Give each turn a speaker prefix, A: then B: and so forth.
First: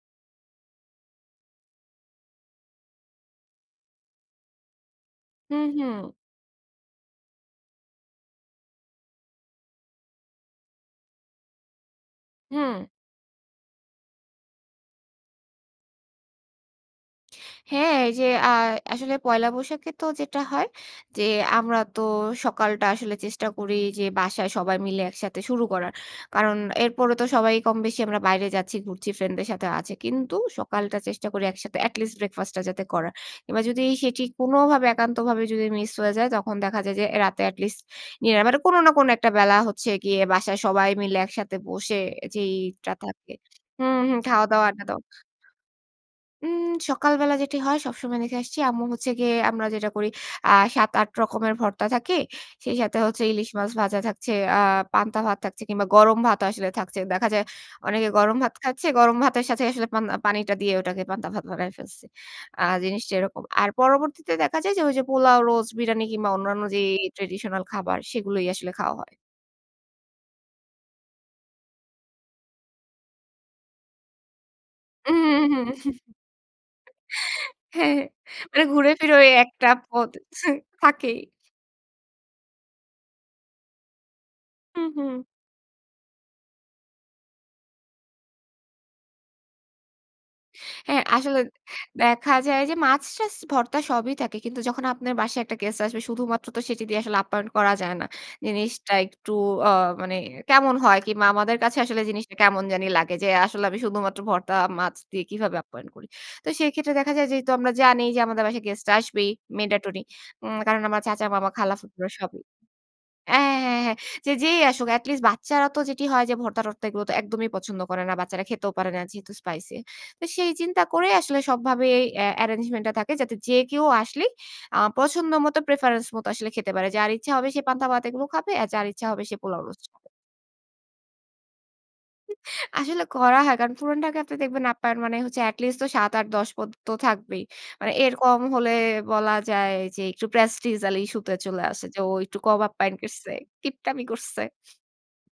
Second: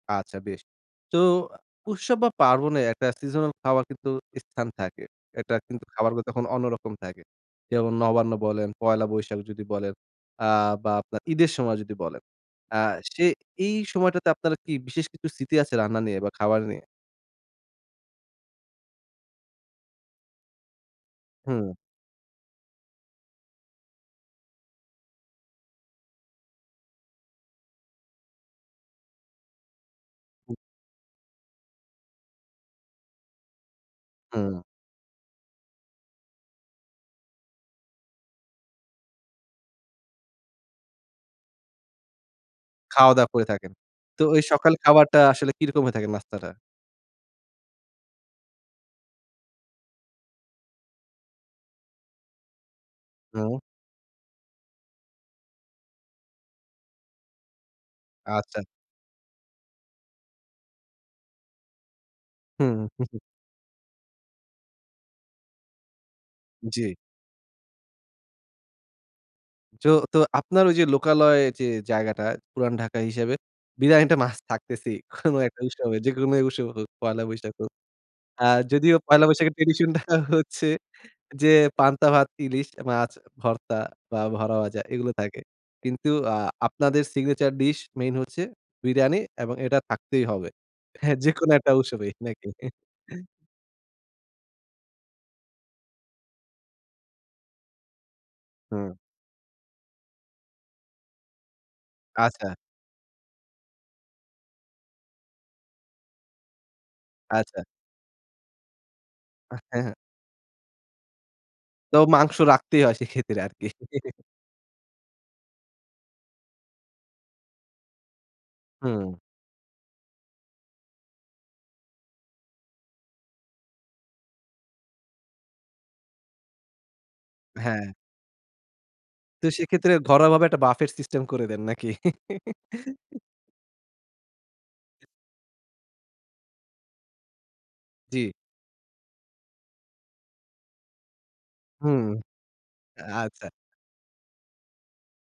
A: আচ্ছা, বেশ। তো উৎসব বা পার্বণে একটা সিজনাল খাবার কিন্তু স্থান থাকে। একটা
B: হুম,
A: কিন্তু
B: হুম।
A: খাবারগুলো তখন অন্যরকম থাকে। যেমন নবান্ন বলেন, পহেলা বৈশাখ যদি বলেন, আ বা আপনার ঈদের সময় যদি বলেন। আ
B: হুম।
A: সে এই সময়টাতে আপনারা কি বিশেষ কিছু স্মৃতি আছে, রান্না নিয়ে বা খাবার নিয়ে?
B: হ্যাঁ, এই যে আর আসলে পয়লা বৈশাখে তো যেটা হয়, যে
A: হুম।
B: আমরা তো সকালটা আসলে চেষ্টা করি যে, বাসায় সবাই মিলে একসাথে শুরু করার। কারণ এরপরেও তো সবাই কম বেশি আমরা বাইরে যাচ্ছি, ঘুরছি ফ্রেন্ডদের সাথেও আছে। কিন্তু
A: হু।
B: সকালটা চেষ্টা করি একসাথে, at least breakfast টা যাতে করার। কিংবা যদি সেটি
A: হুম।
B: কোনভাবে, একান্তভাবে যদি মিস হয়ে যায়, তখন দেখা যায় যে এ রাতে at least ইয়ে, মানে কোন না কোন একটা বেলা হচ্ছে গিয়ে বাসায় সবাই মিলে একসাথে বসে যেইটা
A: খাওয়া-দাওয়া
B: থাকে
A: করে থাকেন।
B: হুম, হুম,
A: তো ঐ
B: খাও-দাও,
A: সকালে
B: আড্ডা দাও।
A: খাবারটা আসলে কি রকম হয়ে থাকে নাস্তাটা?
B: উম সকালবেলা যেটি হয়, সবসময় দেখে আসছি আম্মু হচ্ছে গিয়ে, আমরা যেটা করি, আ ৭, ৮ রকমের ভর্তা থাকে। সেই সাথে হচ্ছে ইলিশ
A: হুম।
B: মাছ ভাজা থাকছে, আ পান্তা ভাত থাকছে, কিংবা গরম ভাতও আসলে থাকছে। দেখা যায় অনেকে গরম ভাত
A: আচ্ছা।
B: খাচ্ছে। গরম ভাতের সাথে আসলে, পান পানিটা দিয়ে ঐটাকে পান্তা ভাত বানায় ফেলছি। আ
A: হুম।
B: জিনিসটা এরকম। আর পরবর্তীতে দেখা যায় যে ঐ যে পোলাও, রোজ, বিরানি কিংবা অন্যান্য যে,
A: জি।
B: traditional খাবার, সেগুলোই আসলে খাওয়া হয়।
A: জো তো আপনার ঐ যে লোকালয় যে জায়গাটা পুরান ঢাকা হিসেবে বিরানিটা মাস্ট থাকতেছেই, কোন
B: উম
A: একটা
B: হুম।
A: উৎসবে, যেকোনো উৎসব হোক, পয়লা বৈশাখ হোক।
B: হ্যাঁ।
A: আর
B: মানে
A: যদিও
B: ঘুরে-ফিরে ঐ
A: পহেলা
B: ১
A: বৈশাখের
B: টা
A: tradition টা
B: পদ আছে,
A: হচ্ছে
B: থাকেই।
A: যে পান্তা ভাত, ইলিশ মাছ, ভর্তা বা বড়া
B: হু,
A: ভাজা এগুলো
B: হু।
A: থাকে। কিন্তু আ আপনাদের signature dish মেইন হচ্ছে বিরানি, এবং এটা থাকতেই হবে
B: হ্যাঁ,
A: হ্যা
B: আসলে,
A: যেকোন একটা উৎসবে, না
B: দেখা
A: কি?
B: যায় যে মাছ-টাছ, ভর্তা সবই থাকে। কিন্তু যখন আপনার বাসায় একটা গেস্ট আসবে, শুধুমাত্র তো সেটি দিয়ে আসলে অ্যাপ্যায়ন করা যায় না।
A: হুম।
B: জিনিসটা একটু আ মানে কেমন হয় কিংবা আমাদের কাছে আসলে জিনিসটা
A: আচ্ছা।
B: কেমন জানি লাগে যে, আসলে আমি শুধুমাত্র ভর্তা, মাছ দিয়ে কিভাবে অ্যাপ্যায়ন করি? তো সেই ক্ষেত্রে দেখা যায়, যেহেতু
A: আচ্ছা।
B: আমরা জানি যে, আমাদের বাসায় গেস্টরা আসবেই,
A: হ্যাঁ, হ্যাঁ।
B: mandatory. উম কারণ আমার চাচা, মামা, খালা,
A: তো
B: ফুফুরা সব
A: মাংস রাখতেই হয়, সে ক্ষেত্রে
B: অ্যাঁ,
A: আরকি।
B: হ্যাঁ, হ্যাঁ। যে, যেই আসুক, at least বাচ্চারা তো যেটি হয় যে, ভর্তা-টর্তা এগুলো তো একদমই পছন্দ করে না। বাচ্চারা খেতেও পারে না,
A: হুম।
B: যেহেতু spicy তো সেই চিন্তা করেই আসলে সবভাবে আ arrangement টা থাকে, যাতে যে কেউ আসলেই আ পছন্দ মতো, preference মতো আসলে খেতে পারে। যার ইচ্ছা হবে সে পান্তা
A: হ্যাঁ।
B: ভাত এগুলো খাবে, আর যার ইচ্ছা হবে সে
A: তো
B: পোলাও, রোস্ট।
A: সেক্ষেত্রে ঘরোয়া ভাবে একটা buffet system করে দেন নাকি?
B: আসলে করা হয়। কারণ, পুরান ঢাকাতে দেখবেন আপনার, মানে হচ্ছে at least তো ৭, ৮, ১০ পদ তো থাকবেই। মানে এর
A: জি।
B: কম হলে বলা যায় যে, একটু prestigial issue তে চলে আসে যে,
A: হুম,
B: ও একটু কম আপ্যায়ন
A: আ
B: করছে,
A: আচ্ছা।
B: কিপটামি করছে।